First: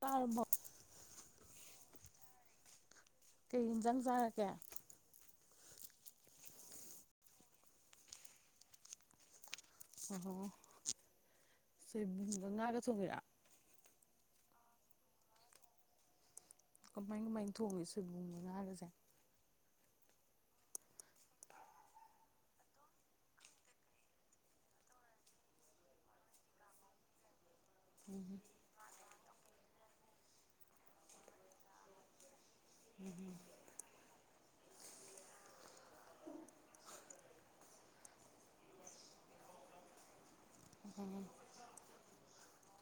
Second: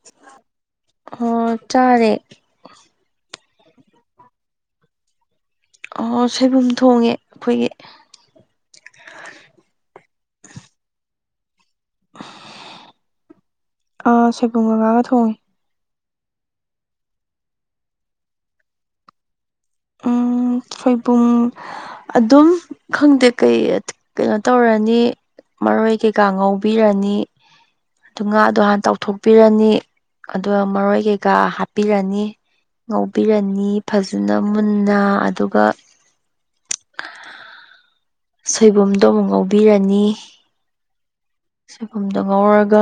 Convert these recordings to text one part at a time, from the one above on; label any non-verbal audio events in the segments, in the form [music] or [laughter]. ꯇꯥꯔꯕꯣ ꯍꯣ ꯆꯥꯔꯦ ꯀꯩ ꯌꯦꯟꯖꯥꯡ ꯆꯥꯔꯛꯀꯦ ꯑꯣ ꯁꯣꯏꯕꯨꯝ ꯊꯣꯡꯉꯦ ꯑꯩꯈꯣꯏꯒꯤ ꯑꯣ ꯍꯣ ꯁꯣꯏꯕꯨꯝꯒꯥ ꯉꯥꯒꯥ ꯊꯣꯡꯉꯤꯔꯥ ꯑꯥ ꯁꯦꯕꯨꯝꯒ ꯉꯥꯒ ꯊꯣꯡꯉꯦ ꯀꯃꯥꯏꯅ ꯀꯃꯥꯏꯅ ꯊꯣꯡꯉꯤ ꯁꯣꯏꯕꯨꯝꯒꯥ ꯉꯥꯒꯁꯦ ꯎꯝ ꯁꯣꯏꯕꯨꯝ ꯑꯗꯨꯝ ꯈꯪꯗꯦ ꯀꯩ ꯀꯩꯅꯣ ꯇꯧꯔꯅꯤ ꯃꯔꯣꯏ ꯀꯩꯀꯥ ꯉꯧꯕꯤꯔꯅꯤ ꯑꯗꯨ ꯉꯥꯗꯣ ꯍꯥꯟ ꯇꯥꯎꯊꯣꯛ ꯍꯥꯞꯄꯤꯔꯅꯤ ꯑꯗꯨꯒ ꯃꯔꯣꯏ ꯀꯩꯀꯥ ꯍꯥꯞꯄꯤꯔꯅꯤ ꯉꯧꯕꯤꯔꯅꯤ ꯐꯖꯅ ꯃꯨꯟꯅ ꯑꯗꯨꯒ ꯁꯣꯏꯕꯨꯝꯗꯣ ꯑꯃꯨꯛ ꯉꯧꯕꯤꯔꯅꯤ ꯎꯝ ꯁꯣꯏꯕꯨꯝꯗꯣ ꯉꯧꯔꯒ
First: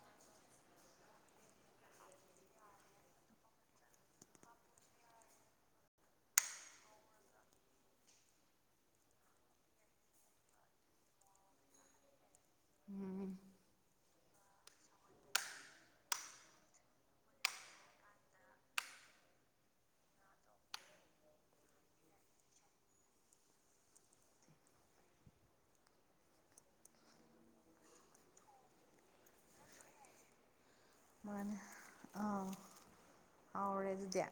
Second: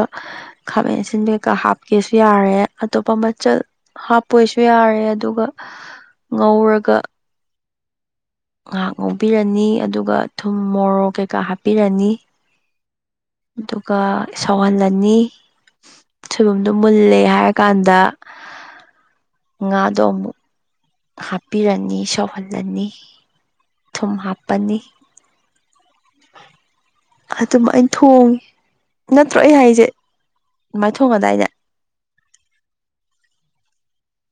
ꯈꯥꯕꯦꯟ ꯑꯁꯤꯟꯕꯤꯀꯩꯀ ꯍꯥꯞꯀꯦꯁꯨ ꯌꯥꯔꯦ ꯑꯇꯣꯞꯄ ꯃꯆꯜ ꯍꯥꯞꯄꯣꯏꯁꯨ ꯌꯥꯔꯦ ꯑꯗꯨꯒ ꯉꯧꯔꯒ ꯉꯥꯏꯍꯥꯛ ꯉꯧꯕꯤꯔꯅꯤ ꯑꯗꯨꯒ ꯊꯨꯝ ꯃꯣꯔꯣꯛ ꯀꯩꯀꯥ ꯍꯥꯞꯄꯤꯔꯅꯤ ꯎꯝ ꯑꯗꯨꯒ ꯁꯧꯍꯜꯂꯅꯤ ꯁꯣꯏꯕꯨꯝꯗꯣ ꯃꯨꯜꯂꯦ ꯍꯥꯏꯔꯀꯥꯟꯗ ꯉꯥꯗꯣ ꯑꯃꯨꯛ ꯍꯥꯞꯄꯤꯔꯅꯤ ꯁꯧꯍꯜꯂꯅꯤ ꯊꯨꯝ ꯍꯥꯞꯄꯅꯤ ꯑꯗꯨꯝꯃꯥꯏ ꯊꯣꯡꯉꯦ ꯅꯠꯇ꯭ꯔꯣ ꯑꯩ ꯍꯥꯏꯁꯦ ꯑꯗꯨꯃꯥꯏ ꯊꯣꯡꯉꯗꯥꯏꯅꯦ ꯃꯥꯅꯦ ꯑꯥ [inaudible] ꯑꯗꯨꯗꯤ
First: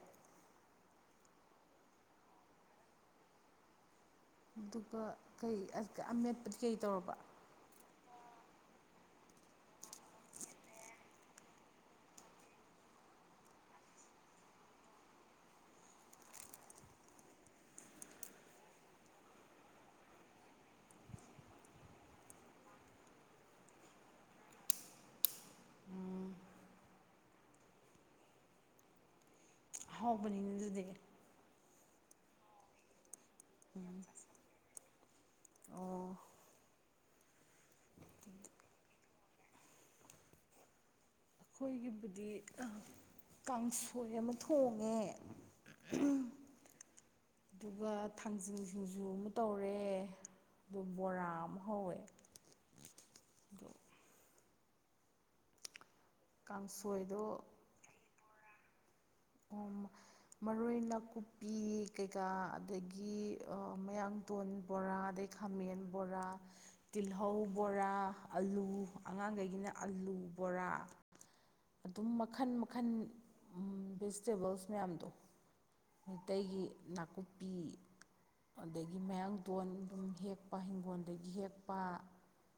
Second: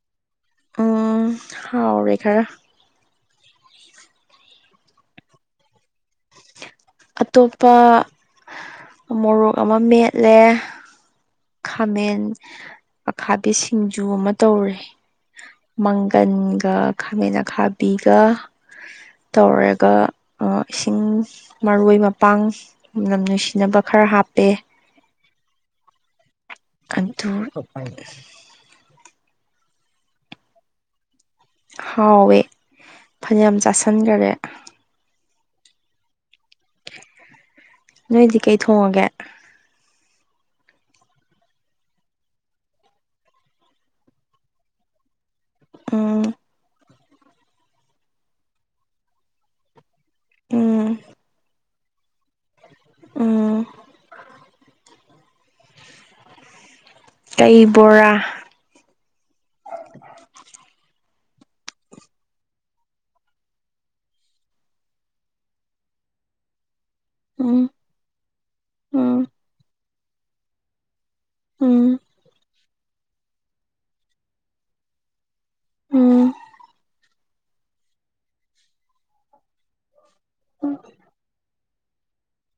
ꯎꯝ ꯍꯥꯎꯔꯦ ꯈꯔ ꯑꯗꯨꯒ ꯀꯩ ꯀꯑꯃꯦꯠꯄꯗꯤ ꯀꯩ ꯇꯧꯔꯕ ꯑꯇꯣꯞꯄ ꯃꯣꯔꯣꯛ ꯑꯃ ꯃꯦꯠꯂꯦ ꯈꯥꯃꯦꯟ ꯑꯈꯥꯕꯤ ꯁꯤꯡꯖꯨ ꯑꯃ ꯇꯧꯔꯦ ꯃꯪꯒꯟꯒ ꯈꯥꯃꯦꯟ ꯑꯈꯥꯕꯤꯒ ꯇꯧꯔꯒ ꯑ ꯏꯁꯤꯡ ꯃꯔꯣꯏ ꯃꯄꯥꯡ ꯃꯅꯝ ꯅꯨꯡꯁꯤꯅꯕ ꯈꯔ ꯍꯥꯞꯄꯦ ꯀꯟꯊ [inaudible] ꯍꯧꯕꯅꯤꯅꯦ ꯑꯗꯨꯗꯤ ꯍꯥꯎꯋꯦ ꯐꯅꯌꯥꯝ ꯆꯥꯁꯟꯈꯔꯦ ꯑꯣ ꯅꯣꯏꯗꯤ ꯀꯩ ꯊꯣꯡꯉꯒꯦ ꯑꯩꯈꯣꯏꯒꯤꯕꯨꯗꯤ ꯀꯥꯡꯁꯣꯏ ꯑꯃ ꯊꯣꯡꯉꯦ ꯎꯝ ꯑꯗꯨꯒ ꯊꯥꯡꯖꯤꯡ ꯁꯤꯡꯖꯨ ꯑꯃ ꯇꯧꯔꯦ ꯕꯣ ꯎꯝ ꯕꯣꯔꯥ ꯑꯃ ꯍꯧꯋꯦ ꯎꯝ ꯑꯗꯣ ꯀꯥꯡꯁꯣꯏꯗꯣ ꯀꯩ ꯕꯣꯔꯥ ꯃꯔꯣꯏ ꯅꯥꯀꯨꯞꯄꯤ ꯀꯩꯀꯥ ꯑꯗꯒꯤ ꯃꯌꯥꯡ ꯇꯣꯟ ꯕꯣꯔꯥ ꯑꯗꯩ ꯈꯥꯃꯦꯟ ꯕꯣꯔꯥ ꯇꯤꯜꯍꯧ ꯎꯝ ꯕꯣꯔꯥ ꯑꯂꯨ ꯎꯝ ꯑꯉꯥꯡꯈꯩꯒꯤꯅ ꯑꯂꯨ ꯕꯣꯔꯥ ꯎꯝ ꯑꯗꯨꯝ ꯃꯈꯟ ꯃꯈꯜ ꯎꯝ ꯚꯤꯖꯤꯇꯦꯕꯜꯁ ꯃꯌꯥꯝꯗꯣ ꯎꯝ ꯃꯤꯇꯩꯩꯒꯤ ꯅꯥꯀꯨꯞꯄꯤ ꯑꯗꯒꯤ ꯃꯌꯥꯡꯗꯣꯟ ꯑꯗꯨꯝ ꯍꯦꯛꯄ ꯍꯤꯡꯒꯣꯜꯗꯒꯤ ꯍꯦꯛꯄ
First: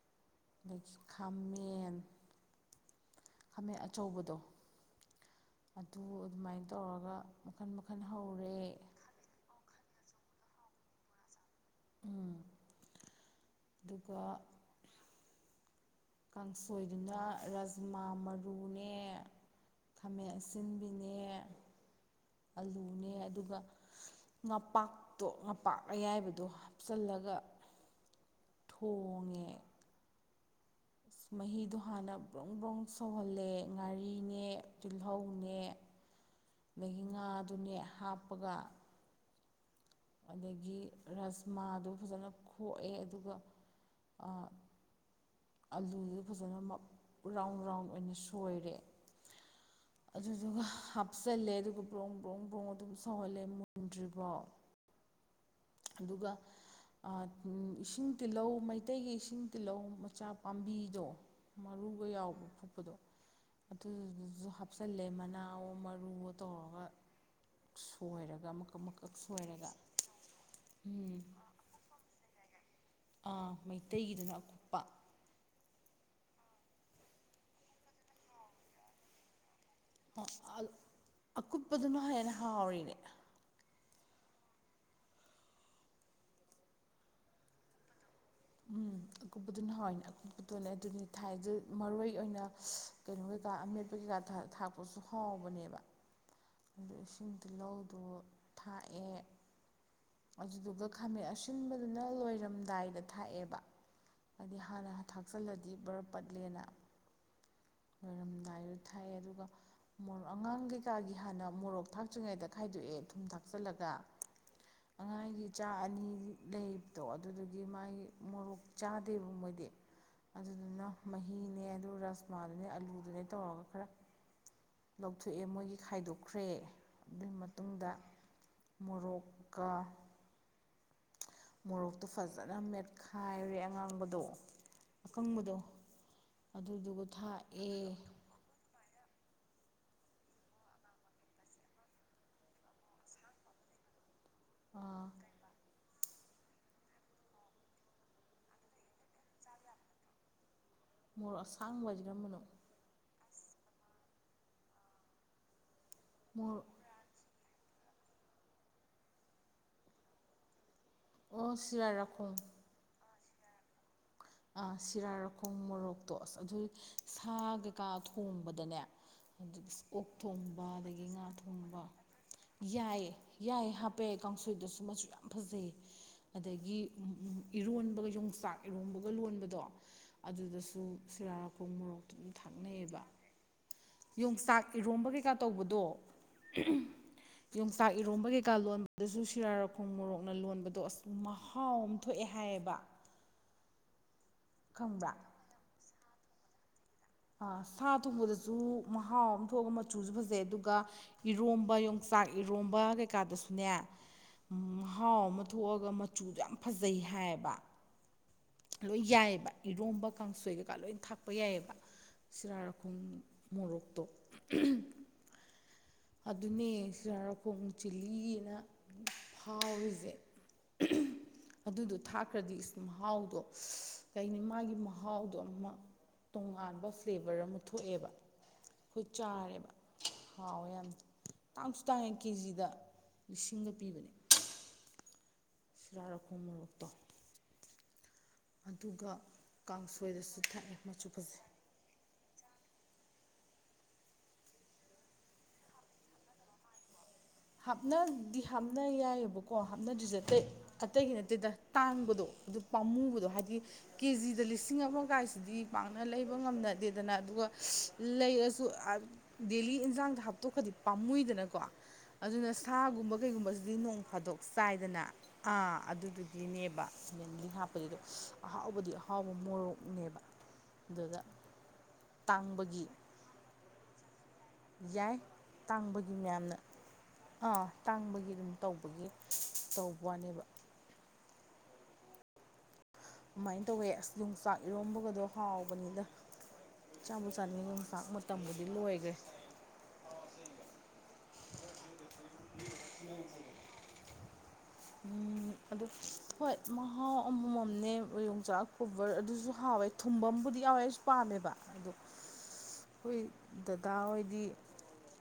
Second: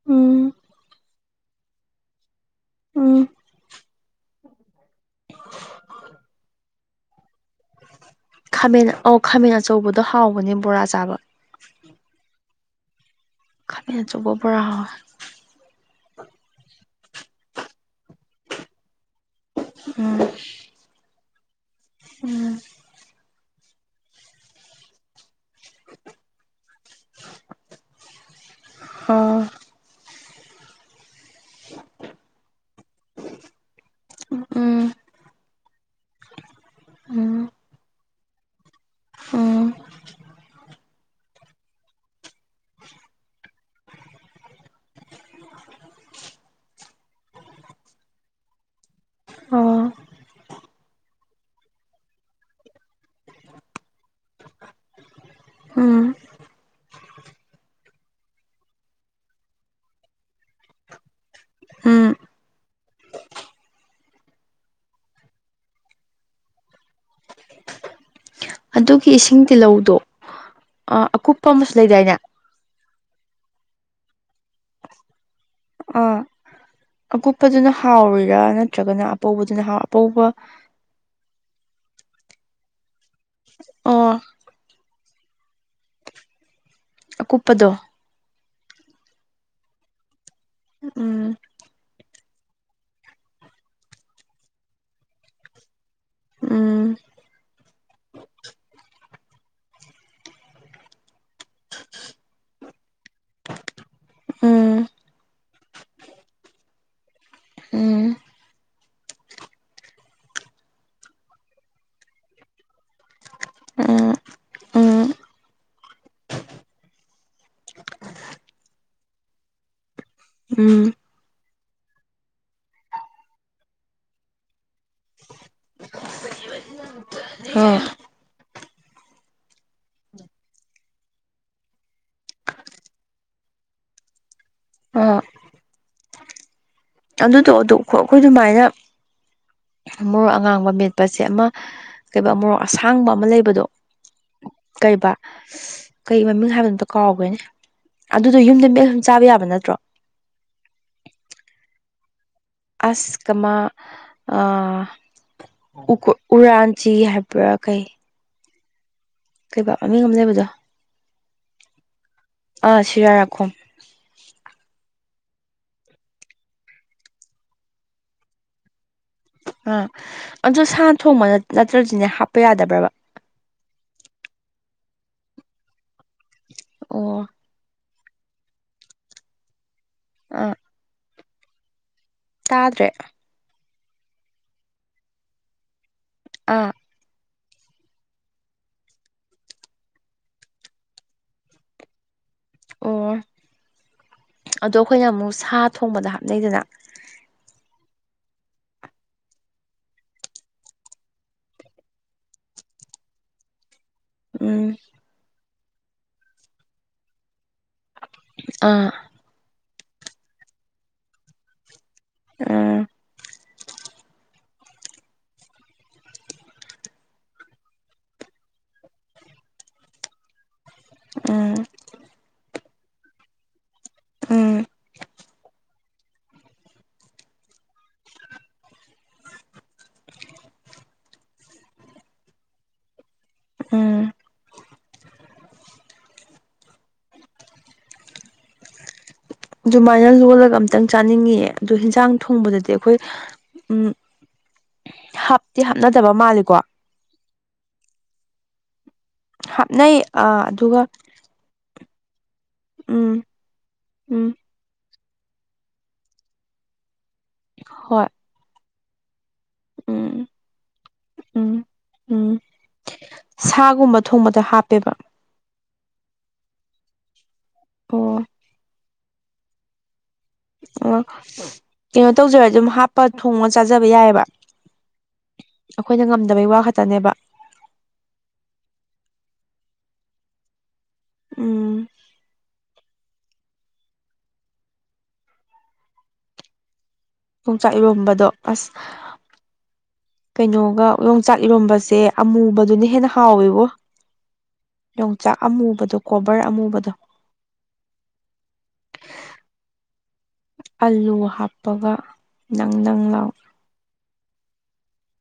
ꯎꯝ ꯑꯗꯒꯤ ꯈꯥꯃꯦꯟ ꯎꯝ ꯈꯥꯃꯦꯟ ꯑꯆꯧꯕꯗꯣ ꯑꯗꯨ ꯑꯗꯨꯃꯥꯏꯅ ꯇꯧꯔꯒ ꯃꯈꯟ ꯃꯈꯜ ꯍꯧꯔꯦ ꯈꯥꯃꯦꯟ ꯑꯧ ꯈꯥꯃꯦꯟ ꯑꯆꯧꯕꯗꯣ ꯍꯥꯎꯕꯅꯦ ꯕꯣꯔꯥ ꯆꯥꯕ ꯎꯝ ꯈꯥꯃꯦꯟ ꯑꯆꯧꯕ ꯕꯣꯔꯥ ꯍꯥꯎꯑꯦ ꯀꯥꯡꯁꯣꯏꯗꯨꯅ ꯔꯥꯖꯃꯥ ꯃꯔꯨꯅꯦ ꯎꯝ ꯈꯥꯃꯦꯟ ꯑꯁꯤꯟꯕꯤꯅꯦ ꯎꯝ ꯑꯂꯨꯅꯦ ꯑꯗꯨꯒ ꯉꯄꯥꯛꯇꯣ ꯉꯄꯥꯛ ꯑꯌꯥꯏꯕꯗꯣ ꯍꯥꯞꯆꯤꯜꯂꯒ ꯑꯥ ꯊꯣꯡꯉꯦ ꯏꯁ ꯃꯍꯤꯗꯣ ꯍꯥꯟꯅ ꯕ꯭ꯔꯨꯡ ꯕ꯭ꯔꯨꯡ ꯁꯧꯍꯜꯂꯦ ꯉꯥꯔꯤꯅꯦ ꯎꯝ ꯇꯤꯜꯍꯧꯅꯦ [inaudible] ꯑꯗꯒꯤ ꯎꯝ ꯉꯥꯗꯨꯅꯦ ꯍꯥꯞꯄꯒ ꯎꯝ ꯑꯗꯒꯤ ꯔꯁꯃꯥꯗꯣ ꯐꯖꯅ ꯈꯣꯛꯑꯦ ꯑꯗꯨꯒ ꯑꯥ ꯑꯂꯨꯗꯨ ꯐꯖꯅ ꯃ ꯔꯥꯎꯟ ꯔꯥꯎꯟ ꯑꯣꯏꯅ ꯁꯣꯏꯔꯦ ꯑꯥ ꯑꯗꯨꯗꯨꯒ ꯍꯥꯞꯆꯜꯂꯦ ꯑꯗꯨꯒ ꯕ꯭ꯔꯣꯡ ꯕ꯭ꯔꯣꯡ ꯕ꯭ꯔꯣꯡ ꯑꯗꯨꯝ ꯁꯧꯍꯜꯂꯦ ꯃꯨꯟꯗ꯭ꯔꯤꯕꯣꯛ ꯎꯝ ꯑꯗꯨꯒ ꯑꯥ ꯎꯝ ꯏꯁꯤꯡ ꯇꯤꯜꯍꯧ ꯃꯩꯇꯩꯒꯤ ꯏꯁꯤꯡ ꯇꯤꯜꯍꯧ ꯃꯆꯥ ꯄꯥꯝꯕꯤꯗꯣ ꯃꯔꯨꯒ ꯎꯝ ꯌꯥꯎꯕ ꯐꯨꯛꯄꯗꯣ ꯑꯗꯨꯗꯨꯁꯨ ꯍꯥꯞꯆꯜꯂꯦ ꯃꯅꯥꯑꯣ ꯃꯔꯨꯑꯣ ꯇꯧꯔꯒ ꯁꯣꯏꯔ ꯑꯗꯨꯒꯤ ꯏꯁꯤꯡ ꯇꯤꯜꯂꯧꯗꯣ ꯑ ꯑꯀꯨꯞꯄ ꯑꯃꯁꯨ ꯂꯩꯗꯥꯏꯅꯦ ꯑ ꯃꯩꯇꯩꯒꯤꯗꯨꯅ ꯑꯀꯨꯞꯄ ꯑꯥ ꯑꯀꯨꯞꯄꯗꯨꯅ ꯍꯥꯎꯔꯤꯔꯥ ꯅꯠꯇ꯭ꯔꯒꯅ ꯑꯄꯧꯕꯗꯨꯅ ꯍꯥꯎ ꯑꯄꯧꯕ ꯑ ꯑꯀꯨꯞꯄꯗꯨꯅ ꯍꯦꯟꯅ ꯍꯥꯎꯔꯤꯅꯦ ꯑꯣ ꯀꯨꯞꯄꯗꯣ ꯎꯝ ꯑꯀꯨꯞꯄꯗꯨꯅ ꯍꯥꯎꯋꯤꯅꯦ ꯑꯀꯨꯞꯄꯗꯨꯅꯦ ꯑꯗꯨꯅꯤ ꯎꯝ ꯊꯥꯏꯗꯨ ꯃꯔꯣꯏ ꯑꯣꯏꯅ ꯀꯩꯅꯣ ꯀꯩꯀꯥ ꯑꯃꯦꯠꯄ ꯀꯩꯀꯥ ꯊꯥ ꯊꯥꯛꯄꯁꯨ ꯍꯥꯎꯕꯅꯦꯕ ꯑꯗꯨ ꯎꯝ ꯏꯁꯤꯡ ꯇꯤꯜꯂꯧꯗꯣ ꯊꯥꯛꯑꯦ ꯑꯗꯨꯗꯨꯒ ꯈꯥꯃꯦꯟ ꯑꯁꯤꯟꯕꯗꯨꯅ ꯂꯣꯏꯔꯝꯗꯥꯏꯗ ꯊꯥꯛꯑꯦꯕ ꯍꯥꯏꯗꯤ ꯎꯝ ꯍꯥꯟꯅ ꯊꯥꯛꯆꯜꯂꯗꯤ ꯕꯔ ꯄꯠꯂꯦꯅ ꯎꯝ ꯂꯣꯏꯔꯝꯗꯥꯏꯗ ꯊꯥꯛꯑꯦ ꯑꯗꯨꯒ ꯃꯣꯔꯣꯛ ꯑꯉꯥꯡ ꯀꯩꯀꯥꯒꯤ ꯍꯥꯟꯅ ꯃꯣꯔꯣꯛ ꯊꯥꯛꯇ꯭ꯔꯤꯉꯩꯗ ꯈꯥꯏꯗꯣꯛꯑꯦ ꯊꯨꯝ ꯊꯥꯛ ꯆꯜꯂꯒ ꯎꯝ ꯎꯝ ꯑꯉꯥꯡꯒꯤ ꯏꯆꯥ ꯑꯅꯤ ꯂꯩ ꯇꯣ ꯑꯗꯨꯗꯨꯒꯤ ꯃꯥꯒꯤ ꯃꯣꯔꯣꯛ ꯆꯥꯗꯦꯕ ꯃꯣꯏꯗꯤ ꯑꯗꯨꯗꯨꯅ ꯎꯝ ꯃꯍꯤꯅꯦ ꯑꯗꯨꯒ ꯔꯁꯃꯥꯗꯨꯅꯦ ꯑꯂꯨꯗꯨꯅꯦ ꯇꯧꯔꯒ ꯈꯔ ꯂꯧꯊꯣꯛꯑꯦ ꯃꯣꯏꯒꯤ ꯈꯥꯏꯗꯣꯛꯈ꯭ꯔꯦ ꯑꯗꯨꯏ ꯑ ꯃꯇꯨꯡꯗ ꯃꯣꯔꯣꯛ ꯀꯥ ꯃꯣꯔꯣꯛꯇꯨ ꯐꯖꯅ ꯃꯦꯠꯈꯥꯏꯔꯦ ꯑꯉꯥꯡꯕꯗꯣ ꯑ ꯑꯀꯪꯕꯗꯣ ꯑꯗꯨꯗꯨꯒ ꯑꯗꯨꯗꯣ ꯊꯥꯛꯑꯦ ꯑꯗꯨ ꯈꯣ ꯑꯩꯈꯣꯏ ꯗꯨꯃꯥꯏꯅ ꯃꯣꯔꯣꯛ ꯑꯉꯥꯡꯕ ꯃꯦꯠꯄꯁꯦ ꯑꯃ ꯀꯩꯅꯣ ꯃꯣꯔꯣꯛ ꯑꯁꯥꯡꯕ ꯑꯃ ꯂꯩꯕꯗꯣ ꯀꯩꯕꯥ ꯀꯩ ꯃꯃꯤꯡ ꯍꯥꯏꯕꯅꯣꯇꯣ ꯀꯥꯎꯒ꯭ꯔꯦꯅꯦ ꯑꯗꯨꯗꯣ ꯌꯨꯝꯗ ꯃꯦꯠ ꯆꯥꯕ ꯌꯥꯕ ꯅꯠꯇ꯭ꯔꯣ ꯃꯣꯔꯣꯛ ꯑꯁꯥꯡꯕ ꯍꯥꯏꯖꯦ ꯀꯔꯝꯕꯅꯣ ꯑꯁ ꯀꯃꯥ ꯑ ꯎꯀꯨ ꯃꯣꯔꯣꯛ ꯎꯔꯥꯟ ꯆꯤ ꯍꯥꯏꯕ꯭ꯔꯥ ꯀꯩ ꯀꯩꯕꯥ ꯃꯃꯤꯡ ꯑꯃ ꯂꯩꯕꯗꯣ ꯑꯣ ꯁ꯭ꯋꯤꯔ ꯔꯈꯣꯡ ꯑꯥ ꯁꯤꯔꯥꯏ ꯔꯥꯈꯣꯡ ꯑ ꯁꯤꯔꯥꯔꯥꯈꯣꯡ ꯃꯣꯔꯣꯛꯇꯣ ꯑꯁ ꯑꯗꯨ ꯁꯥ ꯀꯩꯀꯥ ꯊꯣꯡꯕꯗꯅꯦ ꯑꯗꯨ ꯑꯥ ꯑꯣꯛ ꯑꯗꯨ ꯊꯣꯡꯕ ꯁꯥꯅ ꯑꯗꯒꯤ ꯉꯥ ꯊꯣꯡꯕ ꯅꯠꯇ꯭ꯔꯗꯤꯅꯦ ꯍꯥꯞꯄ ꯌꯥꯗꯕ꯭ꯔꯕ ꯌꯥꯏꯌꯦ ꯌꯥꯏ ꯍꯥꯞꯄꯦ ꯀꯥꯡꯁꯣꯏꯗꯁꯨ ꯃꯆꯨ ꯌꯥꯝ ꯐꯖꯩꯌꯦ ꯑꯗꯒꯤ ꯑꯣ ꯎꯝꯎꯝ ꯏꯔꯣꯟꯕꯒ ꯌꯣꯡꯆꯥꯛ ꯏꯔꯣꯝꯕꯒ ꯂꯣꯟꯕꯗꯣ ꯑꯥ ꯑꯗꯨꯗꯁꯨ ꯁꯤꯔꯥꯔꯥꯈꯣꯡ ꯃꯣꯔꯣꯛ ꯑꯗꯨꯝ ꯇꯥꯗ꯭ꯔꯦ ꯊꯥꯛꯅꯩꯑꯦꯕ ꯌꯣꯡꯆꯥꯛ ꯏꯔꯣꯝꯕ ꯀꯩꯀꯥ ꯇꯧꯕꯗꯣ ꯑꯥ [unintelligible] ꯌꯣꯡꯆꯥꯛ ꯏꯔꯣꯝꯕ ꯀꯩꯀꯥ ꯂꯣꯟꯕꯗꯁꯨ ꯁꯤꯔꯥꯔꯈꯣꯡ ꯃꯣꯔꯣꯛꯅ ꯂꯣꯟꯕꯗꯣ ꯑꯁ ꯃꯍꯥꯎ ꯑꯃ ꯊꯣꯛꯑꯦ ꯍꯥꯏꯌꯦꯕ ꯑꯣ ꯑꯗꯣ ꯑꯩꯈꯣꯏꯅ ꯈꯪꯕ꯭ꯔꯥ ꯑꯃꯨꯛ ꯁꯥ ꯊꯣꯡꯕꯗ ꯍꯥꯞꯅꯩꯗꯅ ꯑ ꯁꯥ ꯊꯣꯡꯕꯗꯁꯨ ꯃꯍꯥꯎ ꯑꯃ ꯊꯣꯛꯑꯒ ꯃꯆꯨꯁꯨ ꯐꯖꯩ ꯑꯗꯨꯒ ꯏꯔꯣꯝꯕ ꯌꯣꯡꯆꯥꯛ ꯏꯔꯣꯝꯕ ꯀꯩꯀꯥꯗꯁꯨꯅꯦ ꯎꯝ ꯃꯍꯥꯎ ꯑꯃ ꯊꯣꯛꯑꯒ ꯃꯆꯨꯁꯨ ꯌꯥꯝ ꯐꯖꯩ ꯍꯥꯏꯌꯦꯕ ꯑꯥ ꯂꯣꯏ ꯌꯥꯏꯑꯦꯕ ꯏꯔꯣꯝꯕ ꯀꯥꯡꯁꯣꯏ ꯀꯩꯀꯥ ꯂꯣꯏ ꯊꯥꯛꯄ ꯌꯥꯏꯑꯦꯕ ꯎꯝ ꯁꯤꯔꯥꯔꯈꯣꯡ ꯃꯣꯔꯣꯛꯇꯣ ꯑꯗꯨꯅꯦ ꯁꯤꯔꯔꯈꯣꯡ ꯆꯤꯜꯂꯤꯅ ꯐꯥꯎꯔꯤꯁꯦ ꯎꯝ ꯑꯗꯨꯗꯣ ꯊꯥꯛꯈ꯭ꯔꯗꯤ ꯏꯁ ꯃꯍꯥꯎꯗꯣ ꯀꯩ ꯍꯥꯏꯅꯤ ꯎꯝ ꯃꯥꯒꯤ ꯃꯍꯥꯎ ꯃꯍꯥꯎꯗꯣ ꯑꯃ ꯇꯣꯉꯥꯟꯕ ꯐ꯭ꯂꯦꯕꯔ ꯑꯃ ꯊꯣꯛꯑꯦꯕ ꯑꯩꯈꯣꯏ ꯆꯥꯔꯦꯕ ꯍꯥꯎꯋꯦ ꯌꯥꯝ ꯇꯥꯡꯁꯨ ꯇꯥꯡꯉꯦ ꯀꯦꯖꯤꯗ ꯂꯤꯁꯤꯡꯒ ꯄꯤꯕꯅꯦ ꯎꯝ ꯁꯔꯔꯥꯔꯛꯈꯣ ꯃꯣꯔꯣꯛꯇꯣ ꯑꯗꯨꯒ ꯑꯗꯨꯃꯥꯏꯅ ꯀꯥꯡꯁꯣꯏꯗꯁꯨ ꯂꯣꯜꯂꯒ ꯊꯥꯛꯑꯦ ꯑꯝꯇꯪ ꯃꯆꯨ ꯐꯖꯩ ꯆꯥꯅꯤꯡꯉꯤꯌꯦ ꯑꯗꯨꯣ ꯍꯤꯟꯖꯥꯡ ꯊꯣꯡꯕꯗꯗꯤ ꯑꯩꯈꯣꯏ ꯎꯝ ꯍꯥꯞꯇꯤ ꯍꯥꯞꯅꯗꯕ ꯃꯥꯜꯂꯤꯀꯣ ꯍꯥꯞꯅꯗꯤ ꯍꯥꯞꯅ ꯌꯥꯏꯑꯦꯕꯀꯣ ꯍꯥꯞꯅꯩ ꯍꯥꯞꯅꯗ꯭ꯔꯤꯁꯦ ꯑꯥ ꯑꯇꯩ ꯑꯗꯨꯒ ꯑꯇꯩꯒꯤ ꯅꯠꯇꯦꯗ ꯇꯥꯡꯕꯗꯣ ꯑꯗꯨ ꯎꯝ ꯄꯥꯝꯃꯨꯕꯗꯣ ꯍꯥꯏꯗꯤ ꯎꯝ ꯀꯦꯖꯤꯗ ꯂꯤꯁꯤꯡ ꯑꯃ ꯀꯥꯏꯁꯤꯗꯤ ꯄꯥꯛꯅ ꯂꯩꯕ ꯉꯝꯅꯗꯦꯗꯅ ꯑꯗꯨꯒ ꯍꯣꯏ ꯂꯩꯔꯁꯨ ꯑ ꯗꯦꯂꯤ ꯏꯟꯖꯥꯡꯗ ꯎꯝ ꯍꯥꯞꯇꯣꯛꯈ꯭ꯔꯗꯤ ꯄꯥꯝꯃꯨꯏꯗꯅꯀꯣ ꯎꯝ ꯎꯝ ꯑꯗꯨꯅ ꯁꯥꯒꯨꯝꯕ ꯀꯩꯒꯨꯝꯕꯁꯤꯗꯤ ꯁꯥꯒꯨꯝꯕ ꯅꯣꯡ ꯐꯥꯗꯣꯛ ꯊꯣꯡꯕꯗ ꯍꯥꯞꯄꯦꯕ ꯆꯥꯏꯗꯅ ꯑꯥ ꯑꯗꯨꯗꯨꯒꯤꯅꯦꯕ ꯃꯦꯟꯂꯤ ꯍꯥꯞꯇ꯭ꯔꯤꯗꯨ ꯑꯣ ꯑꯍꯥꯎꯕꯗꯤ ꯑꯍꯥꯎꯕ ꯃꯣꯔꯣꯛꯅꯦꯕ ꯑꯣ ꯑꯗꯨꯗ ꯀꯩꯅꯣ ꯇꯧꯖꯔꯗꯤ ꯑꯗꯨꯝ ꯇꯥꯡꯕꯒꯤ ꯍꯥꯞꯄ ꯊꯣꯡꯉ ꯆꯥꯖꯕ ꯌꯥꯏꯑꯦꯕ ꯌꯥꯏ ꯇꯥꯡꯕꯒꯤꯅꯤ ꯉꯝꯗꯕꯩ ꯋꯥ ꯈꯛꯇꯅꯦꯕ ꯑꯥ ꯇꯥꯡꯕꯒꯤ ꯑꯗꯨꯝ ꯇꯧꯕꯒꯤ ꯇꯧꯕ ꯋꯥꯅꯦꯕ ꯎꯝ ꯑꯗꯨꯃꯥꯏꯅ ꯇꯧꯋꯦ ꯑꯁ ꯌꯣꯡꯆꯥꯛ ꯏꯔꯣꯝꯕꯒꯗꯣ ꯍꯥꯎꯕꯅꯤꯗ ꯆꯥꯕꯨ ꯆꯥꯅꯤꯉꯦ ꯌꯣꯡꯆꯥꯛ ꯏꯔꯣꯝꯕꯗꯣ ꯃꯇꯝꯕꯨꯗꯤ ꯑꯁ ꯂꯣꯏꯒ꯭ꯔꯦ ꯀꯩꯅꯣꯒ ꯌꯣꯡꯆꯥꯛ ꯏꯔꯣꯝꯕꯁꯦ ꯑꯃꯨꯕꯗꯨꯅ ꯍꯦꯟꯅ ꯍꯥꯎꯋꯦꯕꯣ ꯌꯣꯡꯆꯥꯛ ꯑꯗꯨ ꯑꯃꯨꯕꯗꯣ ꯀꯣꯕꯔ ꯍꯣꯏ ꯑꯃꯨꯕꯗꯣ ꯃꯍꯥꯎ ꯑꯃꯃꯝꯅꯦ ꯌꯣꯡꯆꯥꯛ ꯀꯨꯕꯔ ꯑꯗꯨꯁꯨ ꯍꯥꯎꯋꯦ ꯊꯨꯝꯕꯝ ꯗꯥ ꯌꯥꯎꯋꯦ ꯑꯩꯁꯨ ꯑꯂꯨ ꯄꯥꯝꯃꯦꯕ ꯑꯗꯣ ꯍꯥꯞꯄꯒ ꯅꯪ ꯅꯪ ꯂꯥꯎ ꯑꯩꯈꯣꯏ ꯗꯗꯥ ꯍꯣꯏꯗꯤ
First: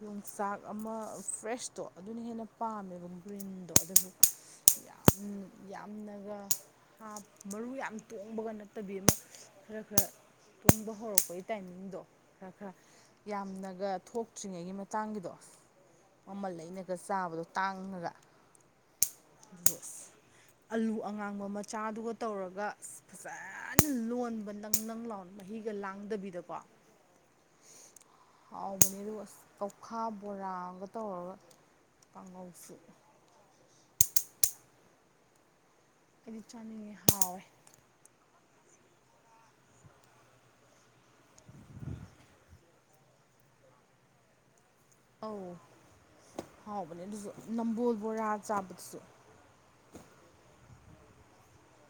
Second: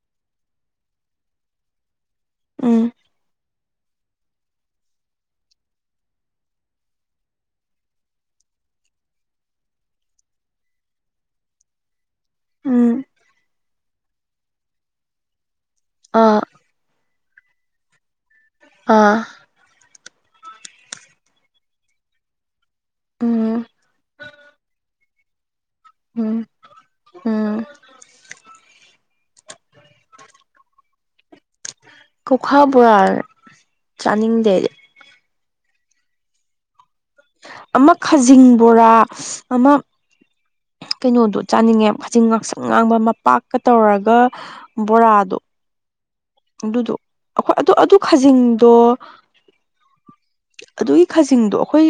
ꯌꯣꯡꯆꯥꯛ ꯑꯃ ꯐ꯭ꯔꯦꯁꯇꯣ ꯑꯗꯨꯅ ꯍꯦꯟꯅ ꯎꯝ ꯄꯥꯝꯃꯦꯕ ꯀ꯭ꯔꯤꯟꯗꯣ ꯑꯗꯨꯁꯨ [inaudible] ꯌꯥꯝ ꯌꯥꯝꯅꯒ ꯍꯥꯞ ꯃꯔꯨ ꯌꯥꯝ ꯇꯣꯡꯕꯒ ꯅꯠꯇꯕꯤ ꯑꯃ ꯈꯔ ꯈꯔ ꯇꯣꯡꯕ ꯍꯧꯔꯛꯄꯩ ꯇꯥꯏꯃꯤꯡꯗꯣ ꯈꯔ ꯈꯔ ꯎꯝ ꯌꯥꯝꯅꯒ ꯊꯣꯛꯇ꯭ꯔꯤꯉꯩꯒꯤ ꯃꯇꯥꯡꯒꯤꯗꯣ ꯑꯥ ꯃꯃꯜ ꯂꯩꯅ ꯒ ꯆꯥꯕꯗꯣ ꯇꯥꯡꯉꯒ ꯑꯥ ꯑꯗꯨꯕꯨ ꯑꯁ ꯑꯂꯨ ꯑꯉꯥꯡꯕ ꯃꯆꯥꯗꯨꯒ ꯇꯧꯔꯒ ꯎꯝ ꯐꯖꯅ ꯂꯣꯟꯕ ꯅꯪ ꯅꯪ ꯂꯥꯎꯅ ꯃꯍꯤꯒ ꯎꯝ ꯂꯥꯡꯗꯕꯤꯗꯀꯣ ꯎꯝ ꯍꯥꯎꯕꯅꯦ ꯑꯗꯨ ꯑꯁ ꯀꯧꯈꯥ ꯕꯣꯔꯥ ꯑꯝꯒ ꯇꯧꯔꯒ ꯀꯧꯈꯥ ꯀꯥꯡꯉꯧꯁꯨ ꯕꯣꯔꯥ ꯆꯥꯅꯤꯡꯗꯦ ꯑꯩꯗꯤ ꯑꯩꯗꯤ ꯆꯥꯅꯤꯡꯉꯦ ꯍꯥꯎꯑꯦ ꯑꯃ ꯈꯖꯤꯡ ꯕꯣꯔꯥ ꯑꯃ ꯀꯩꯅꯣꯗꯣ ꯆꯥꯅꯤꯡꯉꯦ ꯈꯖꯤꯡ ꯉꯪꯁꯪ ꯉꯥꯡꯕ ꯃꯄꯥꯛꯀ ꯇꯧꯔꯒ ꯕꯣꯔꯥꯗꯣ ꯑꯧ ꯑꯗꯨꯗꯣ ꯍꯥꯎꯕꯅꯦ ꯑꯗꯨꯁꯨ ꯑꯩꯈꯣꯏ ꯑꯗꯨ ꯅꯝꯕꯣꯜ ꯑꯗꯨ ꯕꯣꯔꯥ ꯈꯖꯤꯡꯗꯣ ꯆꯥꯕꯗꯨꯁꯨ ꯑꯗꯨꯒꯤ ꯈꯖꯤꯡꯗꯣ ꯑꯩꯈꯣꯏ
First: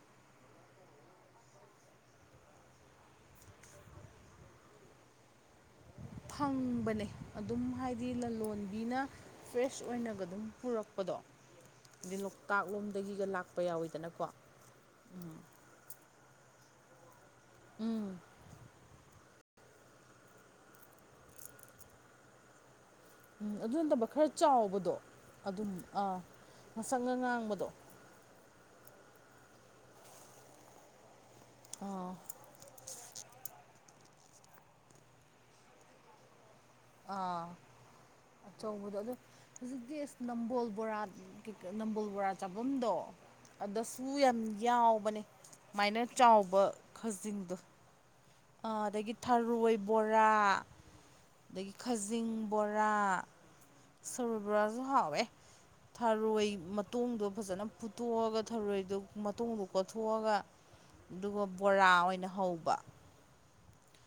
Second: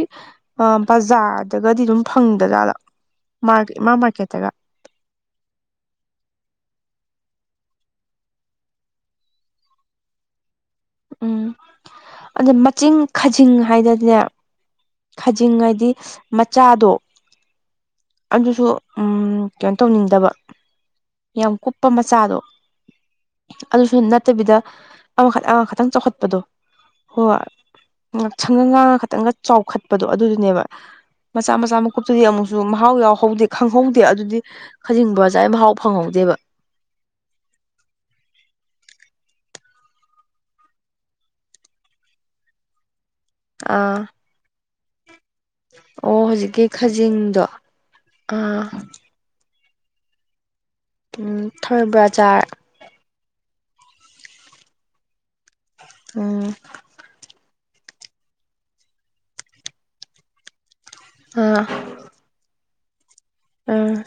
ꯑ ꯕꯖꯥꯔꯗꯒꯗꯤ ꯑꯗꯨꯝ ꯐꯪꯗꯖꯥꯠꯂ ꯃꯥ ꯏꯃꯥ ꯃꯥꯔꯀꯦꯠꯇꯒ ꯐꯪꯕꯅꯦ ꯑꯗꯨꯝ ꯍꯥꯏꯗꯤ ꯂꯂꯣꯟꯕꯤꯅ ꯐ꯭ꯔꯦꯁ ꯑꯣꯏꯅꯒ ꯑꯗꯨꯝ ꯄꯨꯔꯛ ꯄꯗꯣ ꯎꯝ ꯑꯗꯩ ꯑꯗ ꯂꯣꯛꯇꯥꯛ ꯃꯆꯤꯡ ꯂꯣꯝꯗꯒꯤꯒ ꯈꯥꯖꯤꯡ ꯂꯥꯛꯄ ꯍꯥꯏꯗꯅꯦ ꯌꯥꯎꯏꯗꯅꯀꯣ ꯈꯥꯖꯤꯡ ꯍꯥꯏꯗꯤ ꯃꯆꯥꯗꯣ ꯎꯝ ꯑꯗꯨꯁꯨ ꯎꯝ ꯀꯩꯅꯣ ꯇꯧꯅꯤꯡꯗꯕ ꯌꯥꯝ ꯀꯨꯞꯄ ꯃꯆꯥꯗꯣ ꯎꯝ ꯑꯗꯨ ꯑꯗꯨꯁꯨ ꯅꯠꯇꯕ ꯈꯔ ꯅꯠꯇꯕꯤꯗ ꯆꯥꯎꯕꯗꯣ ꯑꯃꯈꯠ ꯑꯗꯨꯝ ꯑꯃꯈꯠꯇꯪ ꯑꯥ ꯆꯥꯎꯈꯠꯄꯗꯣ ꯃꯁꯛꯒ ꯍꯣꯏ ꯉꯥꯡꯕꯗꯣ ꯉꯛꯁꯪꯒ ꯉꯥꯡꯉ ꯈꯇꯪꯒ ꯆꯥꯎꯈꯠꯄꯗꯣ ꯑꯗꯨꯗꯨꯅꯦꯕ ꯃꯆꯥ ꯃꯆꯥ ꯑꯥ ꯃꯀꯨꯞꯇꯨꯗꯤ ꯑꯃꯨꯛ ꯖꯨ ꯃꯍꯥꯎ ꯌꯥꯎꯍꯧꯗꯦ ꯈꯪꯍꯧꯗꯦ ꯑꯗꯨꯗꯤ ꯈꯖꯤꯡ ꯕꯣꯔꯥ ꯆꯥꯏ ꯃꯍꯥꯎ ꯐꯪꯍꯧꯗꯦꯕ ꯑꯥ ꯑꯆꯧꯕꯗꯣ ꯑꯗꯨ ꯍꯧꯖꯤꯛꯇꯤ ꯑꯁ ꯅꯝꯕꯣꯜ ꯕꯣꯔꯥ ꯀꯩꯀꯥ ꯅꯝꯕꯣꯜ ꯕꯣꯔꯥ ꯆꯥꯕꯝꯗꯣ ꯑꯥ ꯑꯗꯨꯁꯨ ꯌꯥꯝ ꯌꯥꯎꯕꯅꯦ ꯃꯥꯏꯅ ꯑꯣ ꯆꯥꯎꯕ ꯍꯧꯖꯤꯛꯀꯤ ꯈꯥꯖꯤꯡꯗꯣ ꯈꯖꯤꯡꯗꯣ ꯑꯥ ꯑ ꯑꯗꯒꯤ ꯊꯔꯣꯏ ꯕꯣꯔꯥ ꯎꯝ ꯑꯗꯒꯤ ꯊꯔꯣꯏ ꯕꯣꯔꯥ ꯈꯖꯤꯡ ꯆꯥꯔ ꯕꯣꯔꯥ ꯂꯥ ꯊꯔꯣꯏ ꯕꯣꯔꯥꯖꯨ ꯍꯥꯎꯑꯦ ꯊꯔꯣꯏ ꯎꯝ ꯃꯠ ꯇꯣꯡꯗꯣ ꯐꯖꯅ ꯐꯨꯠꯇꯣꯛꯑꯒ ꯊꯔꯣꯏꯗꯣ ꯃꯇꯣꯡꯗꯣ ꯀꯣꯠꯊꯣꯛꯑꯒ ꯑꯗꯨꯒ ꯑꯥ ꯕꯣꯔꯥ ꯑꯣꯏꯅ ꯍꯧꯕ ꯑ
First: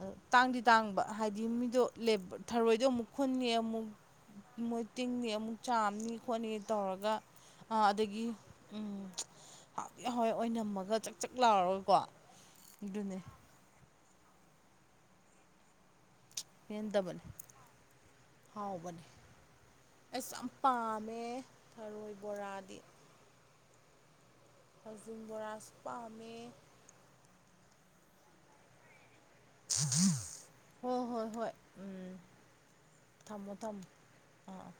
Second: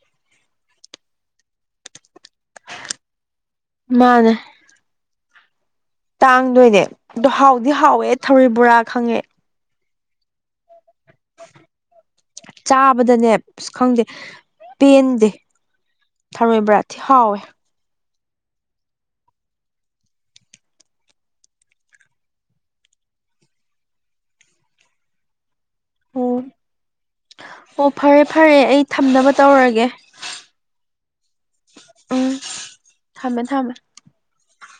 ꯑ ꯇꯥꯡꯗꯤ ꯇꯥꯡꯕ ꯍꯥꯏꯗꯤ ꯃꯤꯗꯣ ꯂꯦꯕ ꯊꯔꯣꯏꯗꯣ ꯑꯃꯨꯛ ꯈꯨꯟꯅꯤ ꯑꯃꯨꯛ ꯃꯥꯅꯦ ꯃꯣꯏ ꯇꯤꯡꯅꯤ ꯑꯃꯨꯛ ꯆꯥꯝꯅꯤ ꯈꯣꯠꯅꯤ ꯇꯥꯡꯗꯣꯏꯅꯦ ꯇꯧꯔꯒ ꯑꯗꯣ ꯍꯥꯎꯗꯤ ꯑꯥ ꯍꯥꯎꯋꯦ ꯑꯗꯒꯤ ꯊꯔꯣꯏ ꯕꯣꯔꯥ ꯎꯝ ꯈꯪꯉꯦ ꯍꯥꯎꯗꯤ ꯍꯥꯎꯑꯦ ꯑꯣꯏꯅꯝꯃꯒ ꯆꯛ ꯆꯛ ꯂꯥꯎꯔꯒꯀꯣ ꯑꯗꯨꯅꯦ ꯆꯥꯕꯗꯅꯦ ꯑꯁ ꯈꯪꯗꯦ ꯄꯦꯟꯗꯦ ꯊꯔꯣꯏ ꯕꯣꯔꯥ ꯊꯤ ꯄꯦꯟꯗꯕꯅꯦ ꯍꯥꯎꯋꯦ ꯍꯥꯎꯕꯅꯦ ꯑꯩꯁꯨ ꯌꯥꯝ ꯄꯥꯝꯃꯦ ꯊꯔꯣꯏ ꯕꯣꯔꯥꯗꯤ ꯈꯖꯤꯡ ꯕꯣꯔꯥꯁꯨ ꯄꯥꯝꯃꯦ ꯑꯣ ꯑꯣ ꯐꯔꯦ ꯐꯔꯦ ꯑꯩ ꯊꯝꯅꯕ ꯇꯧꯔꯒꯦ ꯍꯣꯏ ꯍꯣꯏ ꯍꯣꯏ ꯎꯝ ꯊꯝꯃꯦ ꯊꯝꯃꯣ ꯊꯝꯃꯦ ꯊꯝꯃꯣ ꯑ ꯑ